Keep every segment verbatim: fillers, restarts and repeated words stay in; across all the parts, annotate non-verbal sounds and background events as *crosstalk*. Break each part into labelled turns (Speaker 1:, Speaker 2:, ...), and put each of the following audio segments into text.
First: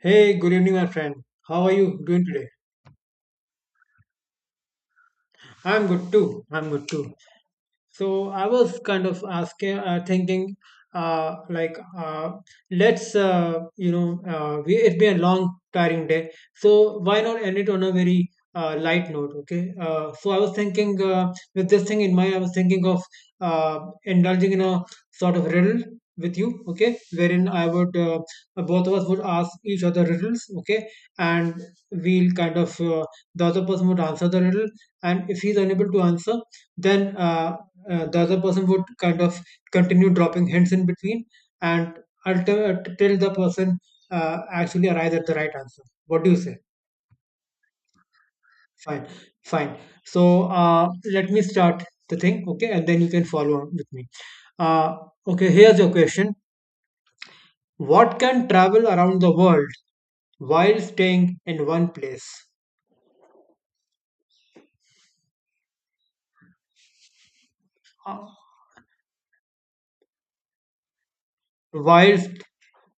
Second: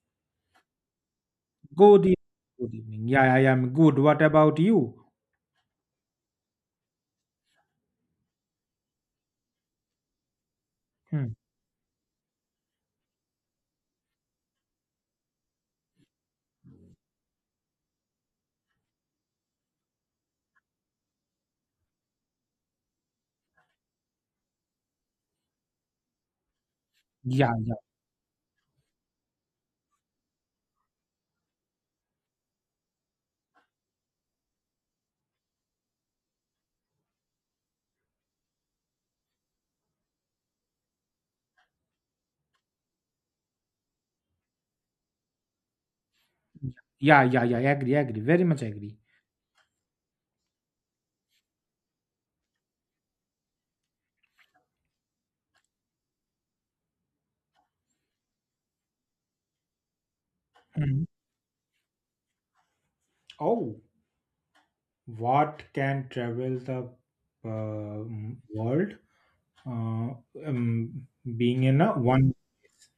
Speaker 1: Hey, good evening, my friend. How are
Speaker 2: Good
Speaker 1: you
Speaker 2: evening.
Speaker 1: doing today?
Speaker 2: Good evening. Yeah, yeah I am good. What about you?
Speaker 1: I'm good too. I'm good too. So I was kind of asking, uh, thinking,
Speaker 2: Hmm.
Speaker 1: uh, like, uh, let's, uh, you know, uh, we, it's been a long, tiring day. So why not end it on a very uh, light note? Okay. Uh, so I was thinking, uh, with this thing in mind, I was thinking of uh, indulging in a sort of riddle with you. Okay, wherein
Speaker 2: Yeah,
Speaker 1: I
Speaker 2: yeah,
Speaker 1: would, uh, both of us would ask each other riddles. Okay, and we'll kind of, uh, the other person would answer the riddle, and if he's unable to answer then uh, uh, the other person would kind of continue dropping hints in between and until till the person uh, actually arrives at the right answer. What do you say?
Speaker 2: yeah, yeah, yeah. Agree, agree. Very much agree.
Speaker 1: Fine. Fine. So uh, let me start the thing. Okay, and then you can follow on with me. uh, okay, here's your question. What can travel around the world while
Speaker 2: Hmm.
Speaker 1: staying in one place?
Speaker 2: Oh, what can travel the uh,
Speaker 1: uh,
Speaker 2: m- world? Uh, um, being in a
Speaker 1: while
Speaker 2: one
Speaker 1: st-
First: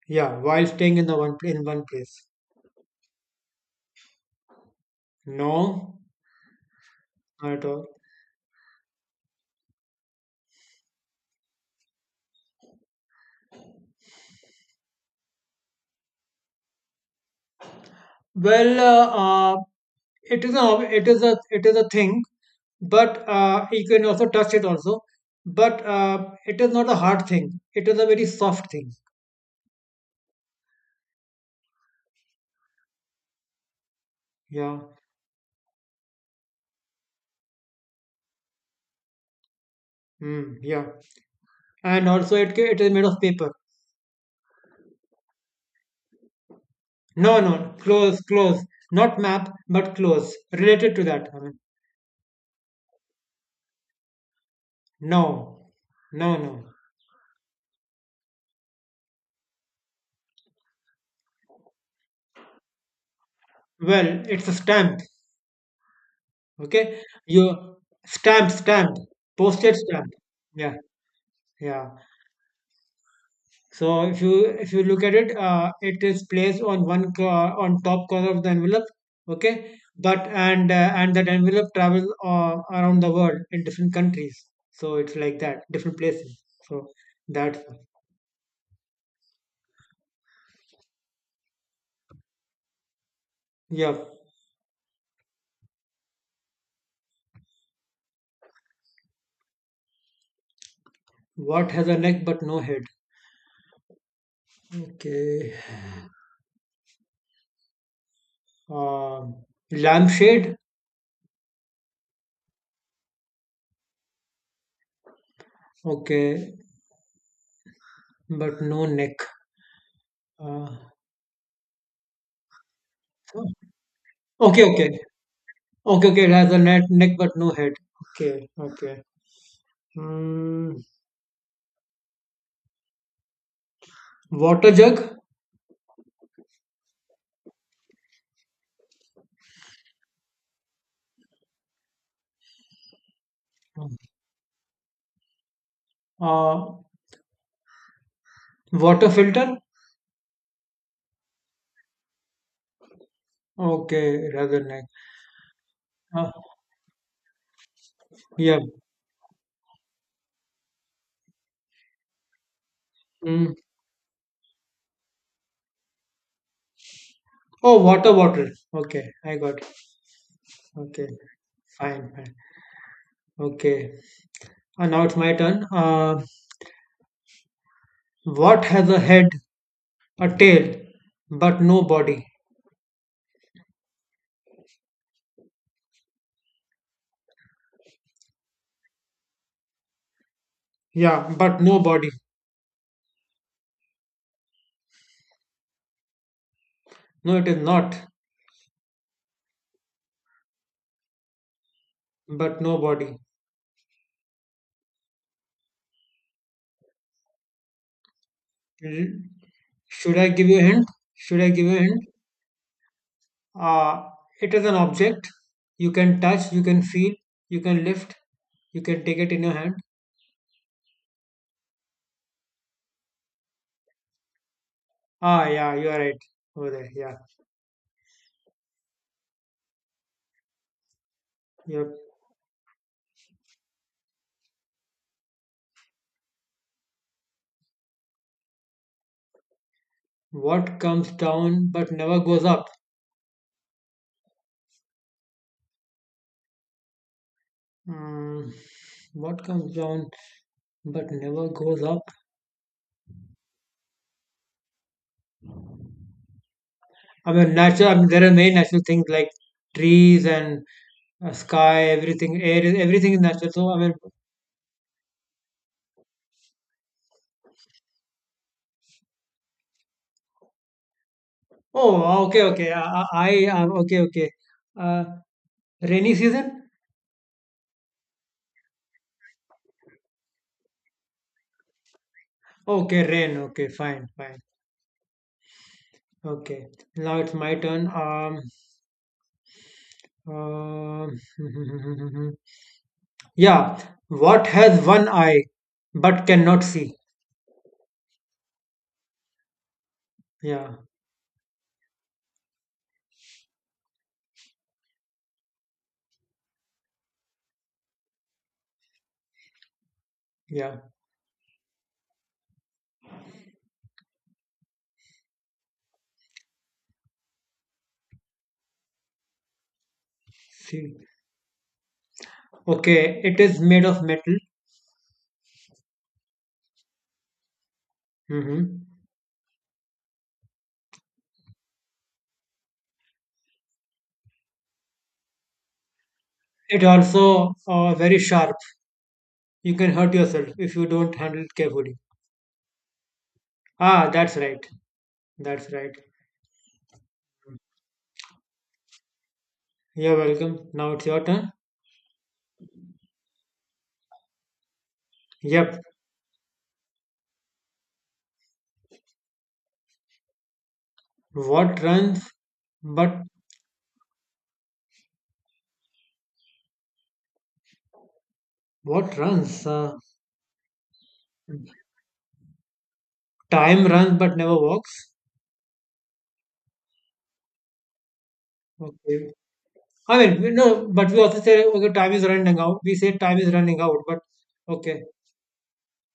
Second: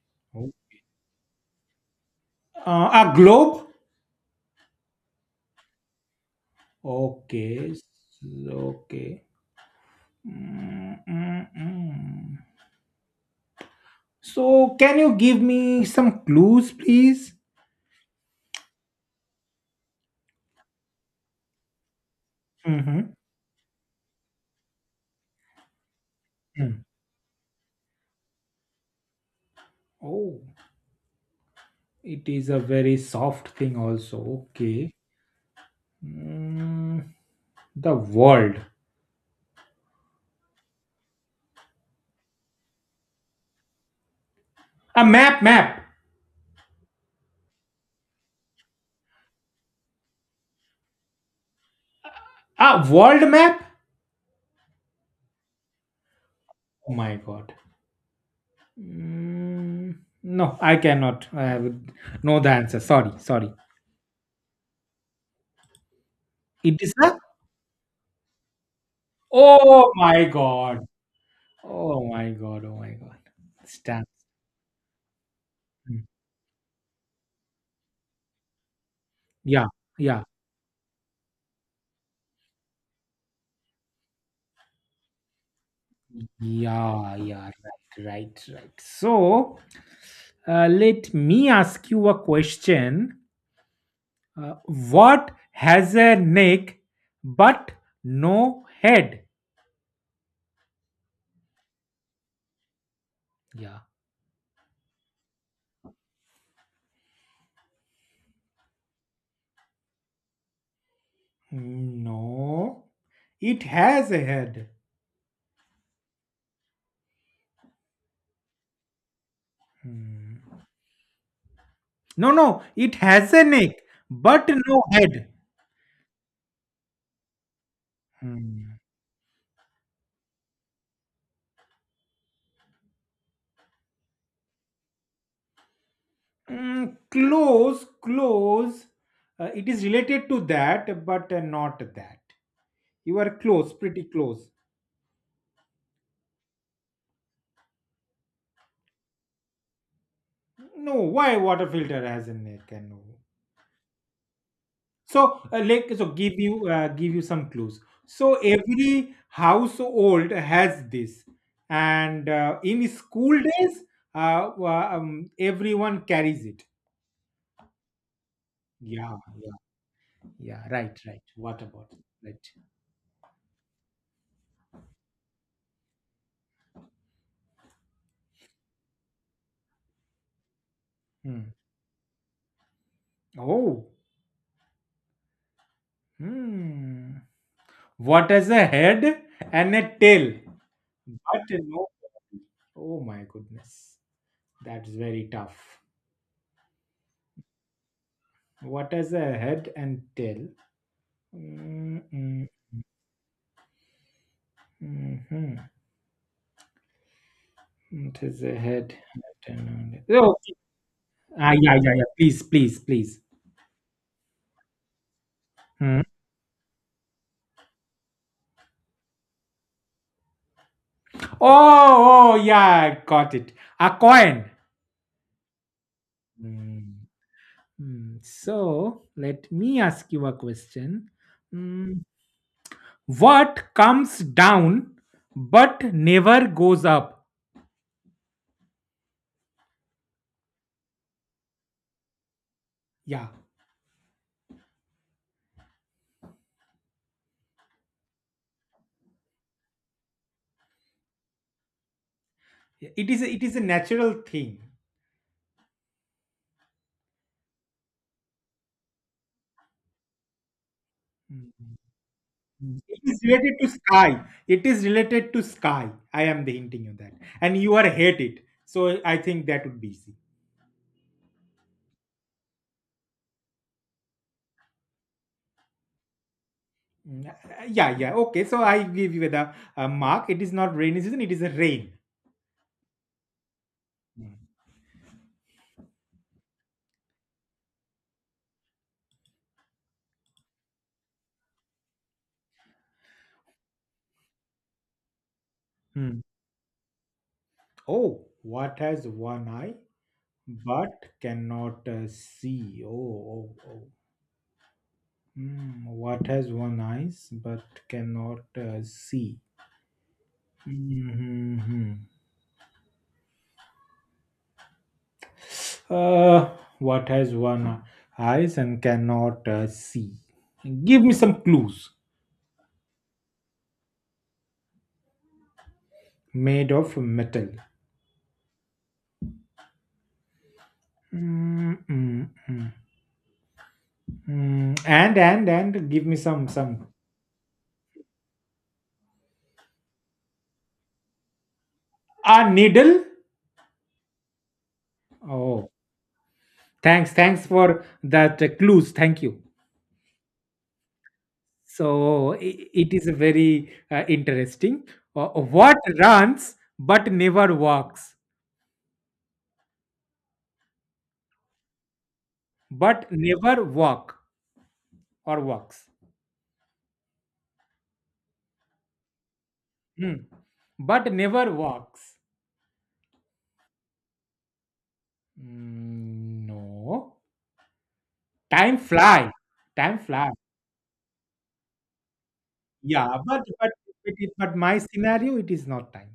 Speaker 1: yeah,
Speaker 2: oh,
Speaker 1: while staying in the one pl- in one place.
Speaker 2: uh, a globe.
Speaker 1: No, not at
Speaker 2: Okay, s-
Speaker 1: all.
Speaker 2: okay. Mm, mm, mm. So, can you give me some clues, please?
Speaker 1: Well, uh, uh, it is a it is a it is a thing,
Speaker 2: Mm-hmm.
Speaker 1: but uh, you can also touch it also. But uh, it is not a hard thing. It is a very soft thing.
Speaker 2: Oh. It is a very soft thing, also.
Speaker 1: Yeah.
Speaker 2: Okay. Mm, the world.
Speaker 1: Mm, yeah. And also, it ca- it is made of paper.
Speaker 2: A map, map.
Speaker 1: No, no. Close, close. Not map, but close. Related to that. I mean,
Speaker 2: A world map?
Speaker 1: no, no, no.
Speaker 2: Oh my god. Mm, no, I cannot. I have no the answer. Sorry, sorry.
Speaker 1: Well, it's a stamp.
Speaker 2: It is
Speaker 1: Okay.
Speaker 2: a.
Speaker 1: You stamp, stamp, postage
Speaker 2: Oh
Speaker 1: stamp.
Speaker 2: my
Speaker 1: Yeah,
Speaker 2: god.
Speaker 1: yeah.
Speaker 2: Oh my god. Oh my god.
Speaker 1: So
Speaker 2: Stamps.
Speaker 1: if you if you look at it, uh,
Speaker 2: Mm.
Speaker 1: it is placed on one cor- on top corner of the envelope.
Speaker 2: Yeah,
Speaker 1: Okay, but
Speaker 2: yeah,
Speaker 1: and uh, and that envelope travels uh, around the world in different countries. So it's like that, different places. So
Speaker 2: yeah, yeah.
Speaker 1: that's
Speaker 2: Right, right, right. So uh, let me ask you a question.
Speaker 1: yeah.
Speaker 2: Uh, what has a neck but no head?
Speaker 1: What has a neck but no head?
Speaker 2: Yeah.
Speaker 1: Okay. Uh, lampshade.
Speaker 2: No, it has a head.
Speaker 1: Okay, but no neck.
Speaker 2: Hmm.
Speaker 1: Uh,
Speaker 2: No, no, it has a neck but
Speaker 1: okay,
Speaker 2: no
Speaker 1: okay,
Speaker 2: head.
Speaker 1: okay, okay. It has a net neck but no head. Okay,
Speaker 2: Hmm.
Speaker 1: okay. Mm, water jug.
Speaker 2: Mm, close, close. Uh, it is related to that, but uh, not that. You are close, pretty close.
Speaker 1: Uh, water filter?
Speaker 2: No, why water filter has a neck and no.
Speaker 1: Okay, rather nice.
Speaker 2: So, uh, like, so
Speaker 1: Uh,
Speaker 2: give you uh, give you some clues. So
Speaker 1: yeah.
Speaker 2: every household has this, and uh, in school
Speaker 1: Mm.
Speaker 2: days, uh, wa- um, everyone carries it.
Speaker 1: Oh, water bottle. Okay,
Speaker 2: Yeah,
Speaker 1: I got it.
Speaker 2: yeah. Yeah, right,
Speaker 1: Okay,
Speaker 2: right. What about it?
Speaker 1: fine, fine.
Speaker 2: Right.
Speaker 1: Okay. And now it's my turn. Uh, what has a head, a tail,
Speaker 2: Hmm.
Speaker 1: but no body?
Speaker 2: Oh, hmm. What has a head and a tail,
Speaker 1: Yeah,
Speaker 2: but
Speaker 1: but no
Speaker 2: no
Speaker 1: body.
Speaker 2: body? Oh my goodness, that's very tough.
Speaker 1: No, it is not,
Speaker 2: What has a head and tail? Mm-mm.
Speaker 1: but no body.
Speaker 2: Mhm. It is a head.
Speaker 1: L- Should I
Speaker 2: Oh,
Speaker 1: give you a hint? Should I
Speaker 2: ah,
Speaker 1: give
Speaker 2: yeah,
Speaker 1: you a
Speaker 2: yeah,
Speaker 1: hint?
Speaker 2: yeah. Please, please, please.
Speaker 1: Uh, it is an object. You
Speaker 2: Hmm.
Speaker 1: can touch, you can feel, you can lift, you can take it in your hand.
Speaker 2: Oh, oh, yeah, I got it. A coin.
Speaker 1: Ah, yeah, you are right over there.
Speaker 2: Hmm.
Speaker 1: Yeah,
Speaker 2: Hmm. So let me ask you a question. Hmm.
Speaker 1: yep.
Speaker 2: What comes down but never goes up?
Speaker 1: What comes down but never goes up?
Speaker 2: Yeah,
Speaker 1: Mm, what comes down but never goes up?
Speaker 2: it is. A, it is a natural thing.
Speaker 1: I mean, natural. I mean, there are many natural things like trees and uh,
Speaker 2: Mm-hmm.
Speaker 1: sky, everything, air, is-
Speaker 2: It
Speaker 1: everything
Speaker 2: is
Speaker 1: is natural.
Speaker 2: related to
Speaker 1: So I mean,
Speaker 2: sky. It is related to sky. I am the hinting you that, and you are hate it. So I think that would be easy.
Speaker 1: oh, ah, okay, okay. I, I, I uh, okay, okay. Uh, rainy season.
Speaker 2: Mm, uh, Yeah, yeah. Okay, so I give you the uh, mark. It is not rainy season. It is a rain.
Speaker 1: Okay, rain. Okay, fine,
Speaker 2: Mm.
Speaker 1: fine. Okay, now it's my turn. Um, um *laughs* Yeah, what has one eye
Speaker 2: Hmm.
Speaker 1: but cannot see?
Speaker 2: Oh, what has one eye
Speaker 1: Yeah,
Speaker 2: but cannot uh, see? Oh, oh, oh. Hmm, what has one eyes but cannot uh, see?
Speaker 1: yeah,
Speaker 2: Mhm. Uh, what has one eyes and cannot uh, see?
Speaker 1: see.
Speaker 2: Give me some clues.
Speaker 1: Okay, it is made of metal.
Speaker 2: Made of metal.
Speaker 1: Hmm
Speaker 2: Mm, mm, mm, mm. And and and give me some
Speaker 1: It
Speaker 2: some
Speaker 1: also uh, very sharp. You can hurt yourself if you don't handle it carefully.
Speaker 2: a needle.
Speaker 1: Ah, that's right.
Speaker 2: Oh,
Speaker 1: That's right.
Speaker 2: thanks, thanks for that uh, clues. Thank you.
Speaker 1: You're welcome. Now it's your turn.
Speaker 2: So i- it is a very uh, interesting. Uh, what
Speaker 1: Yep.
Speaker 2: runs but never walks,
Speaker 1: What runs,
Speaker 2: but
Speaker 1: but
Speaker 2: never walk or walks.
Speaker 1: what runs? Uh,
Speaker 2: Hmm. But never walks.
Speaker 1: time runs but never walks.
Speaker 2: Mm, no, time fly,
Speaker 1: Okay.
Speaker 2: time
Speaker 1: I
Speaker 2: fly.
Speaker 1: mean, we know, but we also say, okay, time is running out. We
Speaker 2: Yeah,
Speaker 1: say time
Speaker 2: but
Speaker 1: is
Speaker 2: but
Speaker 1: running out,
Speaker 2: but,
Speaker 1: but
Speaker 2: it, but my
Speaker 1: okay.
Speaker 2: scenario it is not time.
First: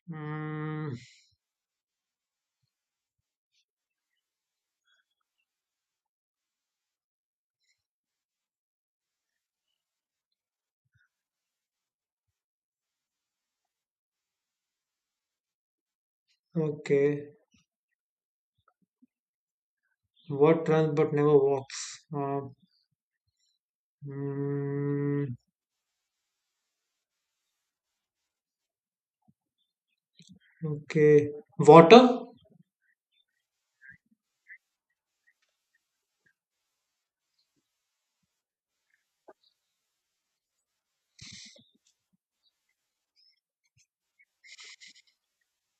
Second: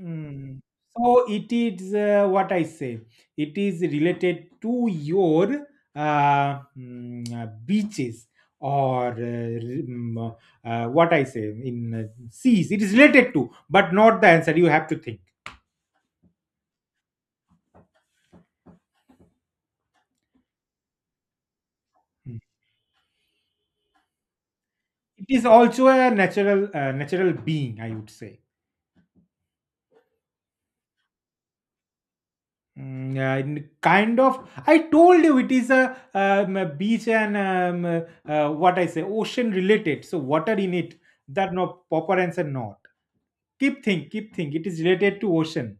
Speaker 2: Mm.
Speaker 1: Mm,
Speaker 2: So it is uh, what I say. It is related to your uh, mm, uh, beaches or uh, mm, uh, what I say in uh, seas. It is related to, but not the answer. You have to think.
Speaker 1: okay. What runs but never walks?
Speaker 2: Mm.
Speaker 1: Uh,
Speaker 2: It
Speaker 1: mm,
Speaker 2: is also a natural uh, natural being, I would say.
Speaker 1: okay. Water?
Speaker 2: Mm, yeah, n- kind of. I told you it is a, um, a beach and um, uh, what I say, ocean related. So water in it. That no proper answer not. Keep think, keep think. It is related to ocean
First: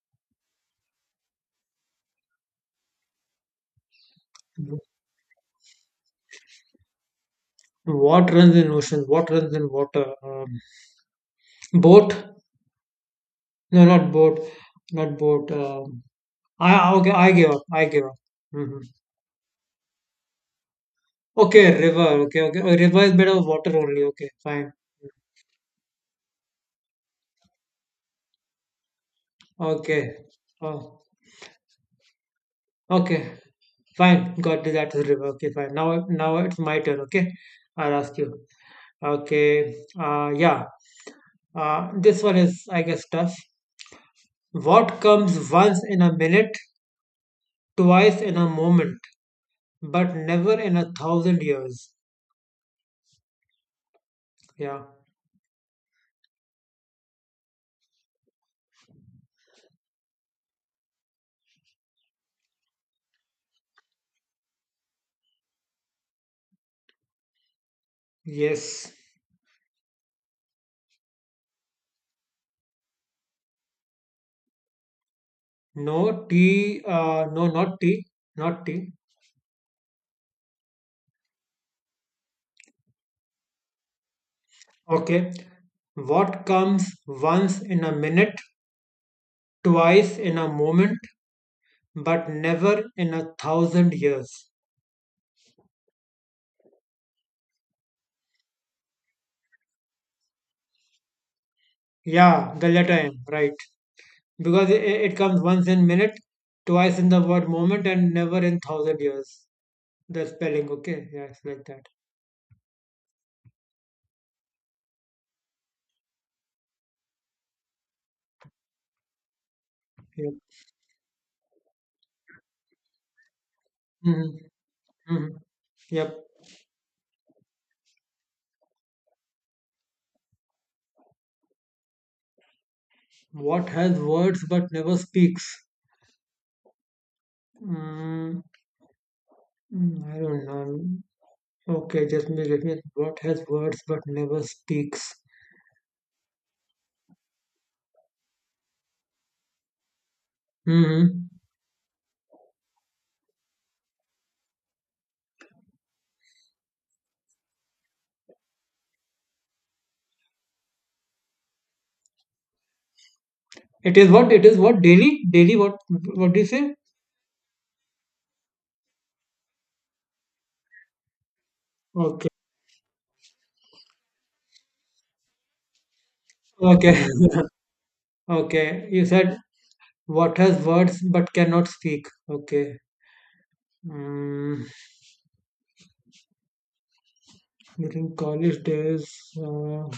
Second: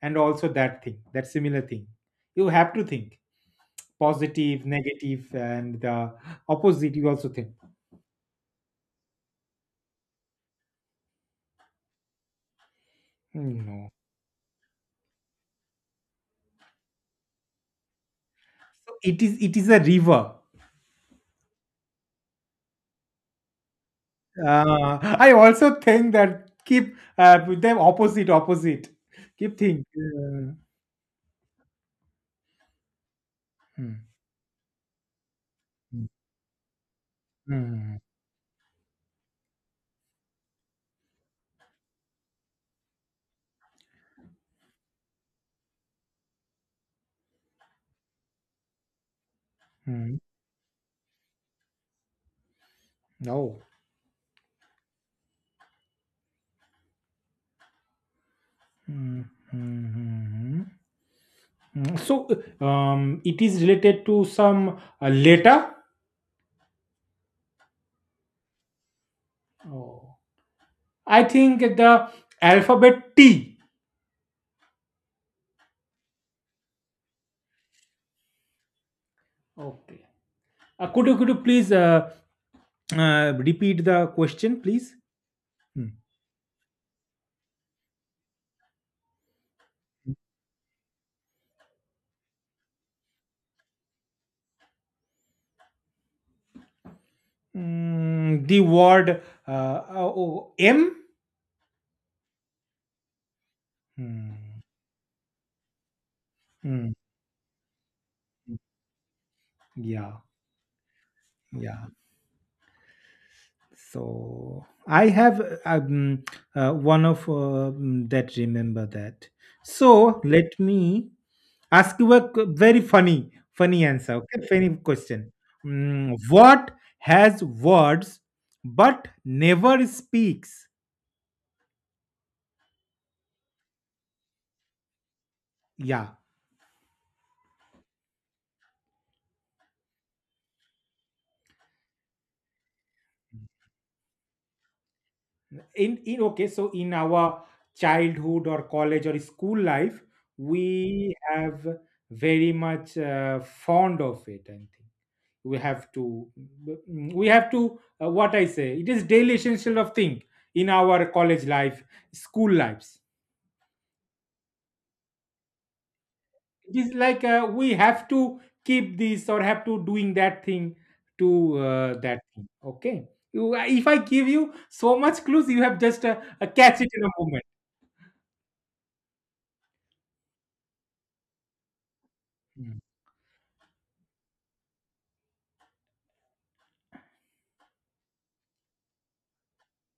Speaker 2: and also that thing, that similar thing. You have to think positive, negative, and the opposite. You also think.
Speaker 1: What runs in ocean? What runs in water? Um, boat?
Speaker 2: Mm,
Speaker 1: No,
Speaker 2: no,
Speaker 1: not boat. Not boat. Um, I okay. I give up. I give up. Hmm
Speaker 2: so it is. It is a river.
Speaker 1: Okay, river. Okay, okay. Oh, river is made of water only. Okay, fine.
Speaker 2: Uh, I also think that keep uh, with them opposite, opposite. Keep think.
Speaker 1: Okay.
Speaker 2: Uh,
Speaker 1: Oh, okay.
Speaker 2: hmm.
Speaker 1: Fine, got the that is river. Okay, fine. Now,
Speaker 2: hmm.
Speaker 1: now it's my turn. Okay, I'll
Speaker 2: Mhm.
Speaker 1: ask you. Okay, uh, yeah. Uh, this one is, I guess, tough. What comes once in a minute, twice in a moment, but
Speaker 2: Mhm.
Speaker 1: never in a thousand years?
Speaker 2: Oh.
Speaker 1: Yeah.
Speaker 2: Mhm. Mhm. Mhm. So, um, it is related to some uh, letter.
Speaker 1: Yes.
Speaker 2: Oh. I think the alphabet T.
Speaker 1: No tea. Uh, no, not tea. Not tea.
Speaker 2: Okay. Uh, could you could you please uh, uh, repeat the question, please?
Speaker 1: Okay.
Speaker 2: Hmm.
Speaker 1: What comes once in a minute, twice in a moment, but never in a thousand years?
Speaker 2: Mm, the word uh, uh, oh, M.
Speaker 1: Yeah, the letter M, right.
Speaker 2: Hmm.
Speaker 1: Because it, it comes once in minute,
Speaker 2: Hmm.
Speaker 1: twice in the word moment, and never in thousand years.
Speaker 2: Yeah.
Speaker 1: The spelling, okay? Yeah, it's like
Speaker 2: Yeah.
Speaker 1: that.
Speaker 2: So I have um, uh, one of uh, um, that remember that. So
Speaker 1: Yep.
Speaker 2: let me ask you a q- very funny, funny answer.
Speaker 1: Mm-hmm.
Speaker 2: Okay, funny question.
Speaker 1: hmm Yep.
Speaker 2: Mm, what has words but never speaks?
Speaker 1: What has words but never speaks?
Speaker 2: Yeah.
Speaker 1: Mm, mm, I don't know. Okay, just me, let me. What has words but never speaks?
Speaker 2: In in okay. So in our childhood or college or school life, we
Speaker 1: Hmm
Speaker 2: have very much uh, fond of it. I think we have to we have to uh, what I say it is daily essential of thing in our college life school lives
Speaker 1: It is what? It is what? Daily? Daily? What? What do you say?
Speaker 2: it is like uh, we have to keep this or have to doing that thing to uh, that
Speaker 1: Okay.
Speaker 2: thing okay you, if I give you so much clues you have just uh, uh, catch it in
Speaker 1: Okay.
Speaker 2: a moment.
Speaker 1: *laughs* Okay. You said what has words but cannot speak?
Speaker 2: Mm.
Speaker 1: Okay. Mm, during college days, uh,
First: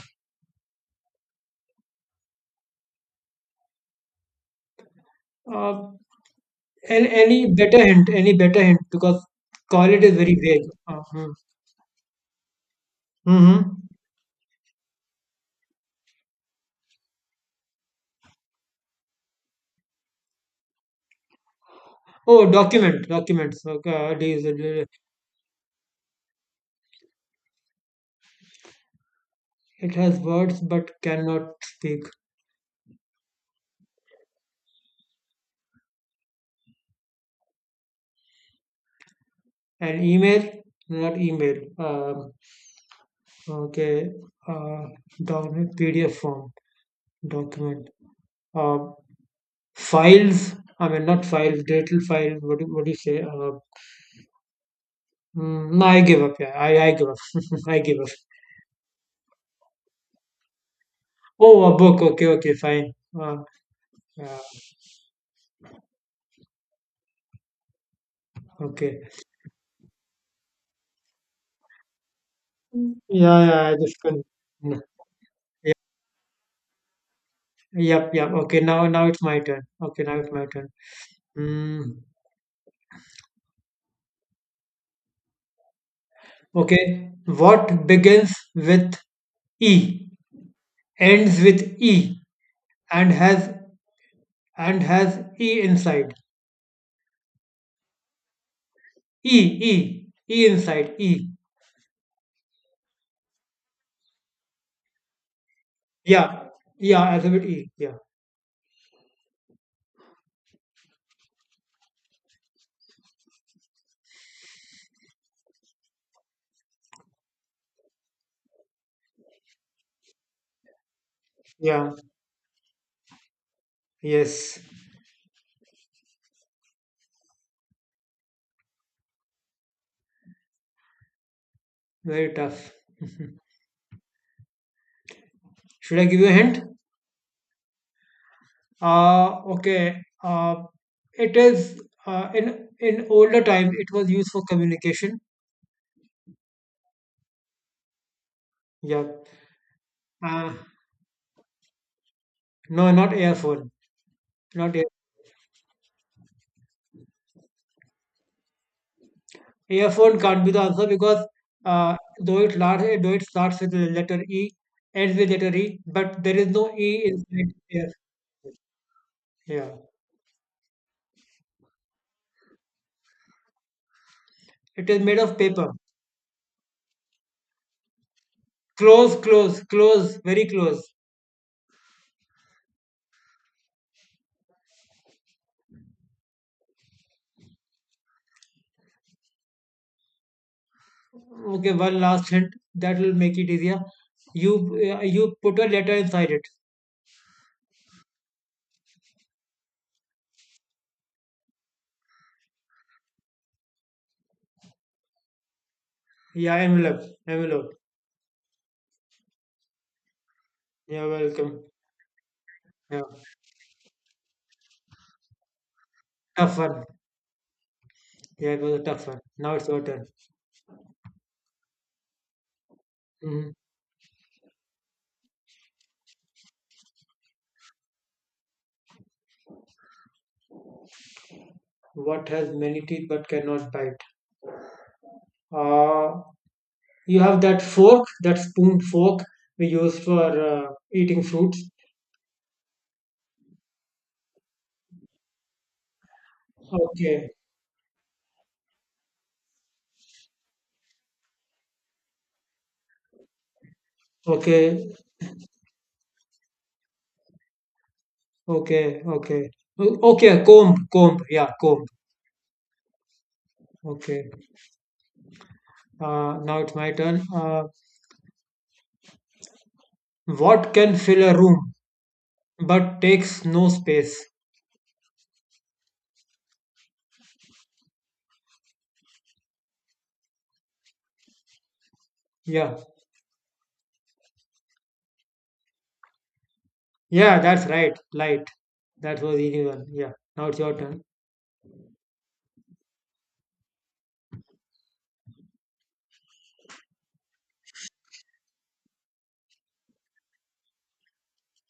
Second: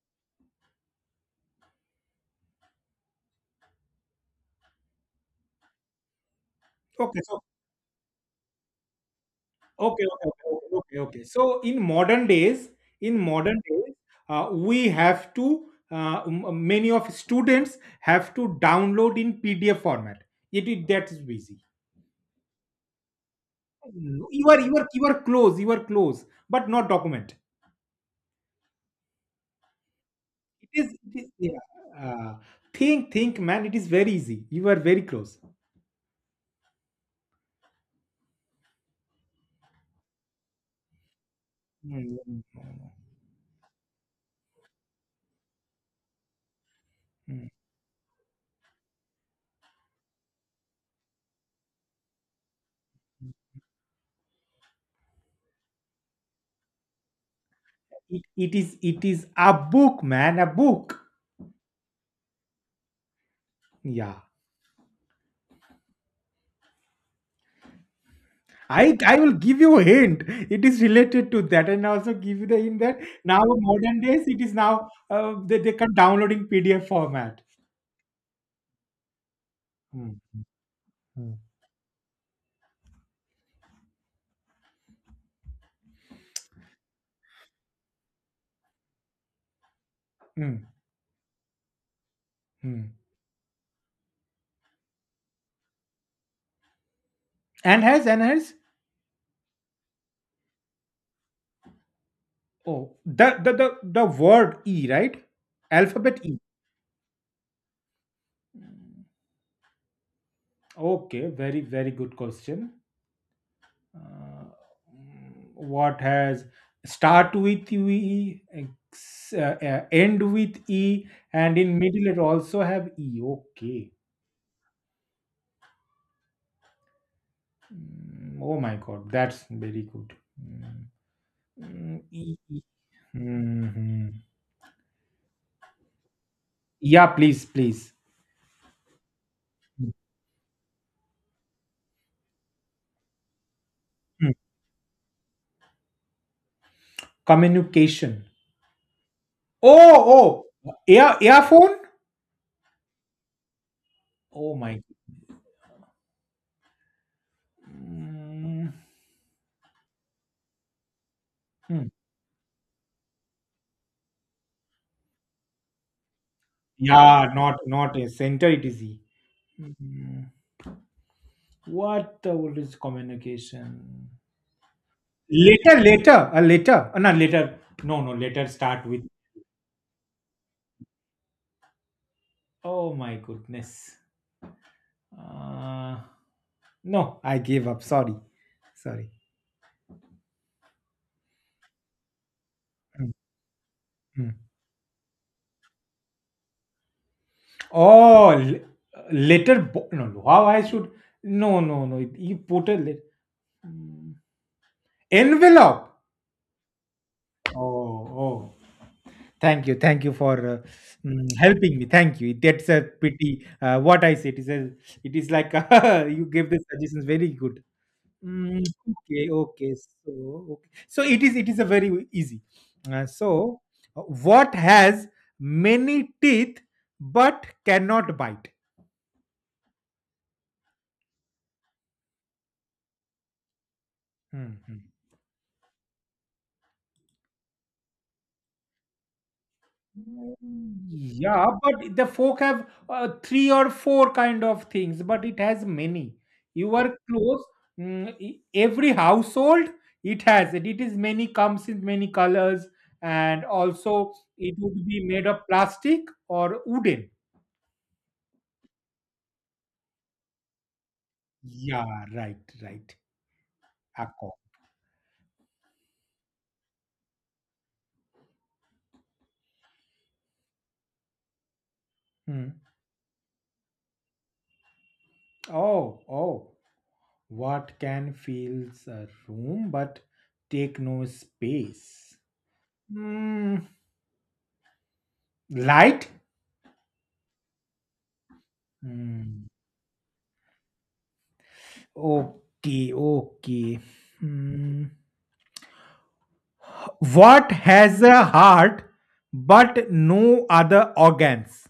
Speaker 1: uh, any,
Speaker 2: Okay
Speaker 1: any
Speaker 2: so
Speaker 1: better hint? Any better hint? Because college
Speaker 2: okay,
Speaker 1: is
Speaker 2: okay,
Speaker 1: very vague.
Speaker 2: okay, okay, okay.
Speaker 1: Uh-huh.
Speaker 2: So in modern days, in modern
Speaker 1: hmm
Speaker 2: days, uh, we have to uh, m- many of students have to download in P D F format. It is that is busy.
Speaker 1: Oh, document, documents. Okay, uh, it
Speaker 2: No,
Speaker 1: is-
Speaker 2: you are
Speaker 1: it
Speaker 2: you are
Speaker 1: is-
Speaker 2: you are close. You are close, but not document.
Speaker 1: it has words
Speaker 2: It is,
Speaker 1: but
Speaker 2: it is
Speaker 1: cannot
Speaker 2: yeah.
Speaker 1: speak.
Speaker 2: Uh, think think man. It is very easy. You are very close.
Speaker 1: An email, not email.
Speaker 2: Mm,
Speaker 1: Um,
Speaker 2: mm,
Speaker 1: okay, uh, document P D F form,
Speaker 2: mm.
Speaker 1: document. Uh, Files, I mean, not files, digital files. What do, what do you say? Uh, mm, no, I give up. Yeah, I, I give up. *laughs* I give up.
Speaker 2: It, it is it is a book, man. A book.
Speaker 1: Oh, a book. Okay, okay, fine. Uh,
Speaker 2: Yeah.
Speaker 1: yeah,
Speaker 2: I
Speaker 1: okay.
Speaker 2: I will give you a hint. It is related to that, and also give you the hint that now
Speaker 1: Yeah, yeah, I just
Speaker 2: modern
Speaker 1: couldn't.
Speaker 2: days it is
Speaker 1: No.
Speaker 2: now uh, they they can downloading P D F format.
Speaker 1: Yep, yep. Okay, now now it's my turn. Okay,
Speaker 2: Mm,
Speaker 1: now it's my turn.
Speaker 2: mm,
Speaker 1: Mm, okay. What begins with E,
Speaker 2: mm,
Speaker 1: ends with E,
Speaker 2: mm.
Speaker 1: and has and has E inside.
Speaker 2: And has and has
Speaker 1: E, E, E inside. E.
Speaker 2: oh the the the the word E, right? Alphabet E.
Speaker 1: Yeah, yeah, alphabet E. Yeah.
Speaker 2: Mm, okay, very very good question. Uh, mm, what has start with E, ex- uh, uh, end with E, and in
Speaker 1: Yeah,
Speaker 2: middle it also have E. Okay.
Speaker 1: yes,
Speaker 2: Mm, oh my God, that's very good. Mm, mm,
Speaker 1: very
Speaker 2: e- e-
Speaker 1: tough.
Speaker 2: mhm.
Speaker 1: Should I give you a hint?
Speaker 2: Yeah, please, please.
Speaker 1: Uh, okay. Uh, it is uh, in in older time it was used
Speaker 2: Mm.
Speaker 1: for communication.
Speaker 2: Communication.
Speaker 1: Yeah.
Speaker 2: Oh,
Speaker 1: Uh,
Speaker 2: oh, ear earphone.
Speaker 1: no, not airphone.
Speaker 2: Oh
Speaker 1: Not
Speaker 2: my.
Speaker 1: air.
Speaker 2: Mm,
Speaker 1: Airphone can't be the answer because
Speaker 2: hmm.
Speaker 1: uh, though it large, though it starts with the letter E, ends with letter E, but there is no E
Speaker 2: Yeah,
Speaker 1: inside
Speaker 2: not
Speaker 1: air.
Speaker 2: not a center. It is E.
Speaker 1: Yeah.
Speaker 2: Mm, what the world is communication?
Speaker 1: It is made of paper.
Speaker 2: Later, later, a later. Uh, no, later. No, no, later. Start with.
Speaker 1: Close, close, close, very close.
Speaker 2: Oh my goodness. Uh, no, I gave up. Sorry, sorry.
Speaker 1: Okay, one last hint that
Speaker 2: Mm,
Speaker 1: will make it easier.
Speaker 2: mm.
Speaker 1: You uh, you put a letter inside it.
Speaker 2: Oh, l- letter bo- no, no, how I should no, no, no. it- You put a lit- Mm. Envelope.
Speaker 1: Yeah, envelope,
Speaker 2: Oh,
Speaker 1: envelope.
Speaker 2: oh. Thank you, thank you for uh,
Speaker 1: You're
Speaker 2: mm,
Speaker 1: welcome.
Speaker 2: helping me. Thank you. That's a
Speaker 1: Yeah,
Speaker 2: pity. Uh, what I said is, a, it is like *laughs* you gave
Speaker 1: tough
Speaker 2: the
Speaker 1: one.
Speaker 2: suggestions very good.
Speaker 1: Yeah, it
Speaker 2: Mm,
Speaker 1: was a tough one.
Speaker 2: okay,
Speaker 1: Now it's
Speaker 2: okay.
Speaker 1: your turn.
Speaker 2: So, okay. So it is. It is a very easy. Uh,
Speaker 1: Mhm.
Speaker 2: so, uh, what has many teeth but cannot bite?
Speaker 1: What has many teeth but cannot bite?
Speaker 2: Hmm. hmm.
Speaker 1: Uh, you have that fork, that spoon fork we use for uh, eating
Speaker 2: Yeah,
Speaker 1: fruits.
Speaker 2: but the folk have uh, three or four kind of things, but it has many. You are
Speaker 1: Okay,
Speaker 2: close. mm, e- every household it has it. It is many comes in many colors, and also it would
Speaker 1: okay,
Speaker 2: be made of plastic or wooden.
Speaker 1: okay, okay. O- Okay, comb, comb. Yeah, comb.
Speaker 2: Yeah, right, right. Akko.
Speaker 1: Okay. Uh, now it's my turn. Uh, What can fill a room
Speaker 2: Hmm.
Speaker 1: but takes no space?
Speaker 2: Oh, oh. What can fills a room but take no space?
Speaker 1: Yeah.
Speaker 2: Hmm. Light.
Speaker 1: Yeah, that's right. Light. That was
Speaker 2: Hmm.
Speaker 1: easy one. Yeah. Now it's your turn.
Speaker 2: Okay, okay. Hmm. What has a heart but no other organs?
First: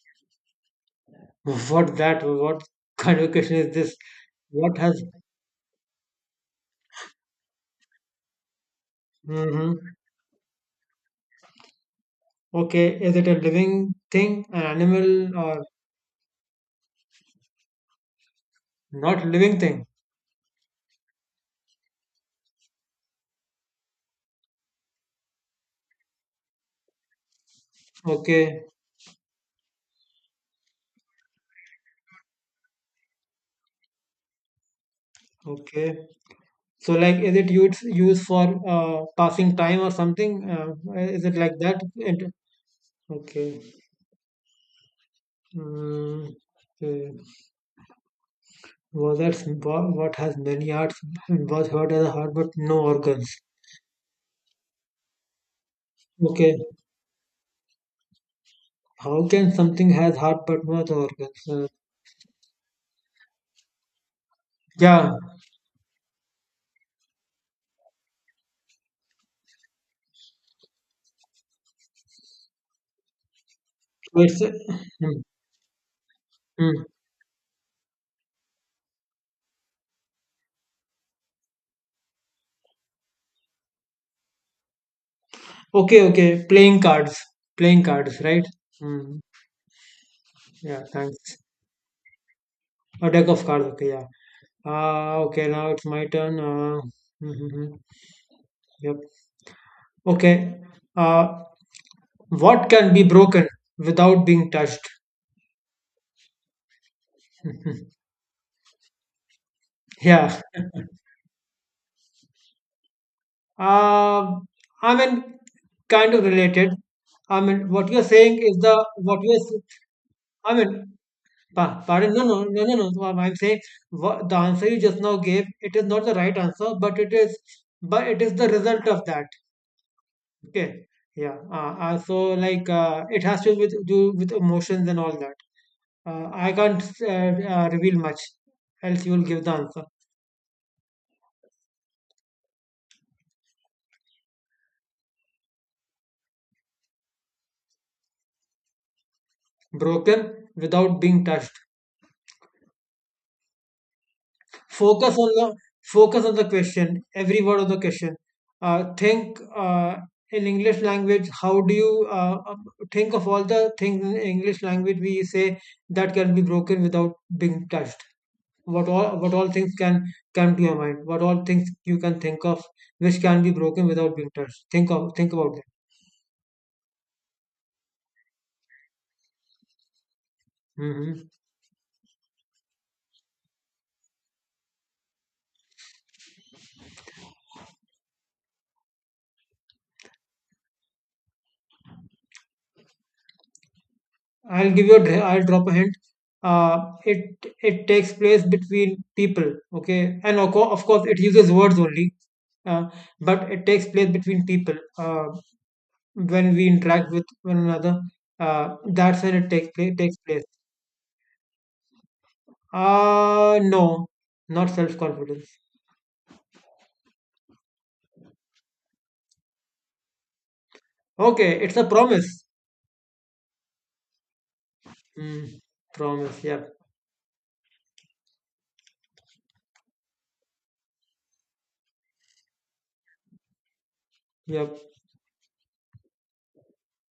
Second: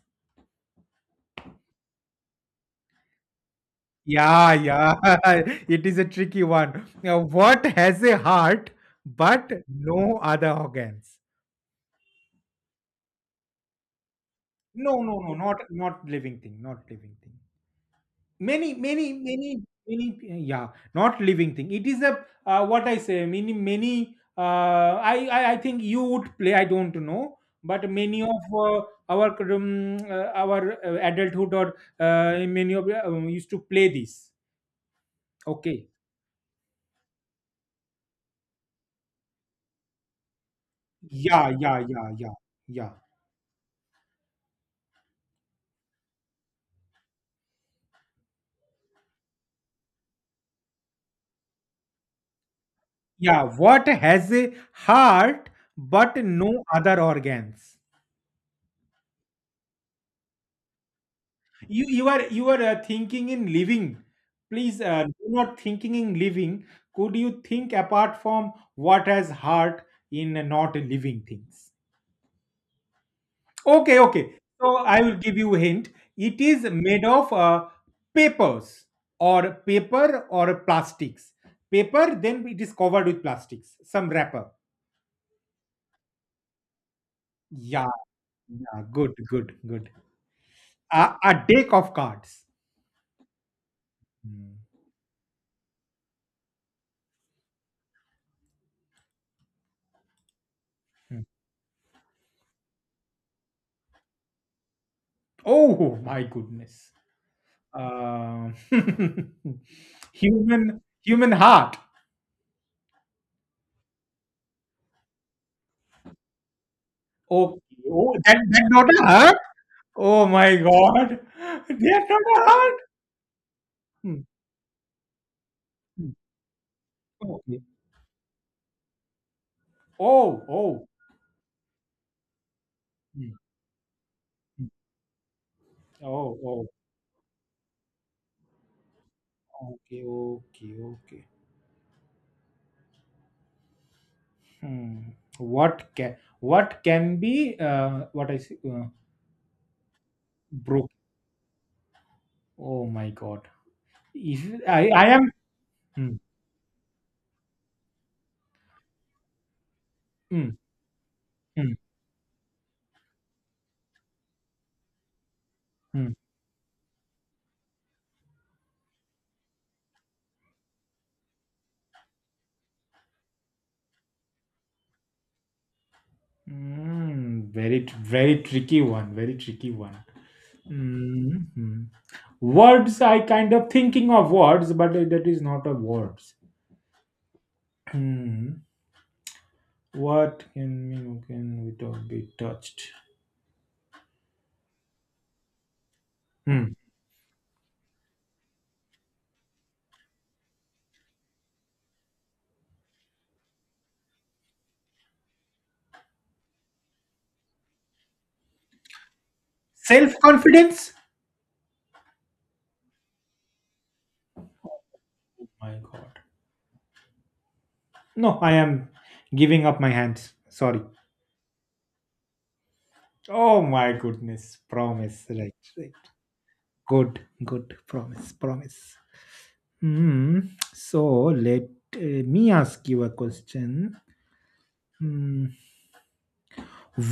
Speaker 1: What that? What kind of question is this?
Speaker 2: Yeah,
Speaker 1: What
Speaker 2: yeah.
Speaker 1: has?
Speaker 2: *laughs* It is a tricky one. Now, what has a heart but
Speaker 1: Hmm
Speaker 2: no other organs?
Speaker 1: Okay. Is it a living thing, an
Speaker 2: No, no, no,
Speaker 1: animal,
Speaker 2: not
Speaker 1: or
Speaker 2: not living thing, not living thing. Many many
Speaker 1: not
Speaker 2: many
Speaker 1: living thing?
Speaker 2: many yeah not living thing it is a uh, what I say many many uh, I, I I think you would play I don't know but many of
Speaker 1: Okay.
Speaker 2: uh, our um, uh, our uh, adulthood or uh, many of uh, um, used to play this okay.
Speaker 1: Okay. So, like, is it used used for uh, passing time or something? Uh, is it
Speaker 2: Yeah,
Speaker 1: like
Speaker 2: yeah,
Speaker 1: that?
Speaker 2: yeah,
Speaker 1: It-
Speaker 2: yeah, yeah,
Speaker 1: okay. Mm, okay. Was Wa- What has many hearts and was heard as a heart but no organs.
Speaker 2: yeah, what has a heart but
Speaker 1: Okay,
Speaker 2: no other organs?
Speaker 1: how can something has heart but not organs? Uh,
Speaker 2: You you are you are uh, thinking in living. Please uh,
Speaker 1: yeah,
Speaker 2: do not thinking in living. Could you think apart from what has heart in uh, not living things? Okay,
Speaker 1: so
Speaker 2: okay.
Speaker 1: it's a-
Speaker 2: So I will
Speaker 1: hmm,
Speaker 2: give you a hint. It is
Speaker 1: hmm.
Speaker 2: made of uh, papers or paper or plastics, paper then it is covered with plastics some wrapper.
Speaker 1: okay, okay. Playing cards, playing
Speaker 2: Yeah,
Speaker 1: cards, right?
Speaker 2: yeah, good
Speaker 1: Hmm.
Speaker 2: good good,
Speaker 1: Yeah,
Speaker 2: a, a
Speaker 1: thanks.
Speaker 2: deck of cards.
Speaker 1: A deck of cards. Okay, yeah.
Speaker 2: Hmm,
Speaker 1: Uh, okay, now it's my turn. Uh, hmm, hmm, hmm. Yep. Okay.
Speaker 2: hmm.
Speaker 1: Uh, what can be broken without being touched?
Speaker 2: Oh my goodness. Uh, *laughs*
Speaker 1: Yeah.
Speaker 2: human human heart.
Speaker 1: Uh, I mean, kind of related. I
Speaker 2: Oh,
Speaker 1: mean, what you're
Speaker 2: oh,
Speaker 1: saying
Speaker 2: that,
Speaker 1: is
Speaker 2: that
Speaker 1: the
Speaker 2: not a
Speaker 1: what
Speaker 2: heart?
Speaker 1: you're. s-
Speaker 2: Oh
Speaker 1: I
Speaker 2: my
Speaker 1: mean,
Speaker 2: God. *laughs*
Speaker 1: pa-
Speaker 2: That's
Speaker 1: pardon.
Speaker 2: not
Speaker 1: No,
Speaker 2: a
Speaker 1: no, no, no,
Speaker 2: heart.
Speaker 1: no. So I'm saying
Speaker 2: Hmm,
Speaker 1: what, the answer you just now gave. It is not
Speaker 2: hmm.
Speaker 1: the right answer, but it is,
Speaker 2: Okay.
Speaker 1: but it is the result of that.
Speaker 2: Oh,
Speaker 1: Okay.
Speaker 2: oh.
Speaker 1: Yeah. Uh, uh, so like, uh, it
Speaker 2: Hmm,
Speaker 1: has to with do with
Speaker 2: hmm.
Speaker 1: emotions and all that. Uh,
Speaker 2: Oh,
Speaker 1: I
Speaker 2: oh.
Speaker 1: can't uh, uh, reveal much, else you will give the answer.
Speaker 2: Okay, okay, okay. Hmm. What can what can be uh, what I say uh,
Speaker 1: Broken
Speaker 2: broke?
Speaker 1: without being touched.
Speaker 2: Oh my God. If I I
Speaker 1: focus on
Speaker 2: am
Speaker 1: the
Speaker 2: Hmm,
Speaker 1: focus on the question, every word of the question. uh, think, uh, in
Speaker 2: hmm,
Speaker 1: English language, how
Speaker 2: hmm,
Speaker 1: do you uh, um, think of all the things in English language we say
Speaker 2: hmm.
Speaker 1: that can be broken without being touched? What all, what all things can come to your mind, what all things you can think of which can be broken without being touched? think of think about them.
Speaker 2: Mm, very tr- very tricky one. Very tricky one.
Speaker 1: Hmm
Speaker 2: Mhm. Words, I kind of thinking of words, but that is not a words. Hmm. What can you know, can we talk be touched?
Speaker 1: I'll give you a, dr- I'll drop a hint.
Speaker 2: Hmm.
Speaker 1: Uh, it it takes place between people, okay, and of course, of course it uses words only, uh, but it takes place between people. Uh, when we interact with one another, uh, that's when it takes place. Takes
Speaker 2: Self
Speaker 1: place.
Speaker 2: confidence.
Speaker 1: Uh no, not self confidence.
Speaker 2: My God. No, I am giving up my hands. Sorry.
Speaker 1: Okay, it's a promise.
Speaker 2: Oh my goodness. Promise. Right.
Speaker 1: Mm,
Speaker 2: Right.
Speaker 1: promise. Yep.
Speaker 2: Good. Good. Promise. Promise. Hmm. So let uh, me ask you a question.
Speaker 1: Yep.
Speaker 2: Hmm.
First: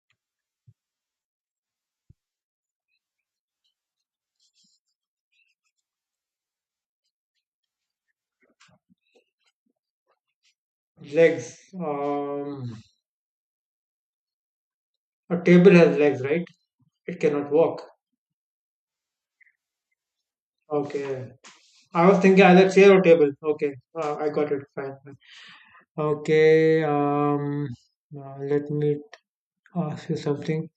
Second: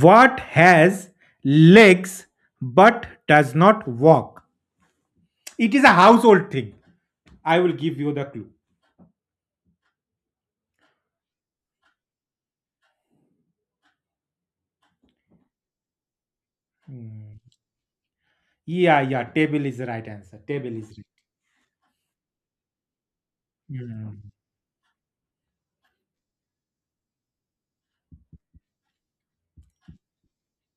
Speaker 2: What has legs but does not walk? It is a household thing. I will give you the clue.
Speaker 1: Legs. Um, a table has legs, right? It
Speaker 2: Hmm.
Speaker 1: cannot walk.
Speaker 2: Yeah, yeah, table is the right answer. Table is
Speaker 1: Okay. I was thinking either chair or table. Okay,
Speaker 2: right.
Speaker 1: uh, I
Speaker 2: Hmm.
Speaker 1: got it. Fine. Fine. Okay, um, uh, let me ask you something.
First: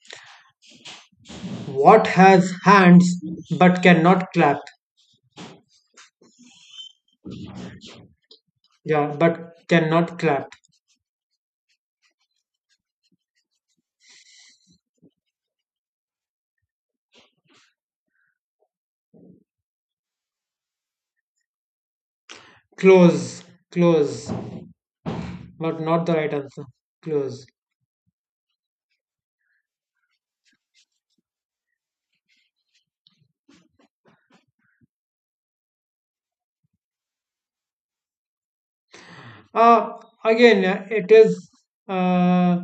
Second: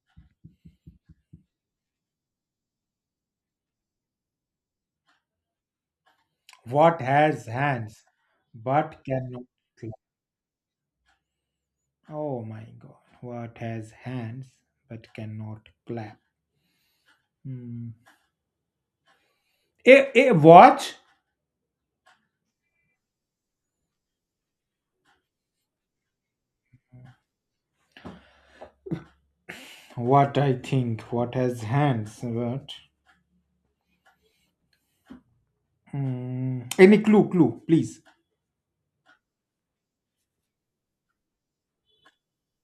Speaker 1: What has hands but cannot clap?
Speaker 2: What has hands but
Speaker 1: Yeah,
Speaker 2: cannot
Speaker 1: but
Speaker 2: clap?
Speaker 1: cannot clap.
Speaker 2: Oh my god. What has hands but cannot clap? Hmm. A, a watch?
Speaker 1: Close, close, but not the right answer. Close.
Speaker 2: What I think? What has hands but? Hmm. Any clue, clue, please.
Speaker 1: Uh, again, uh, it is uh,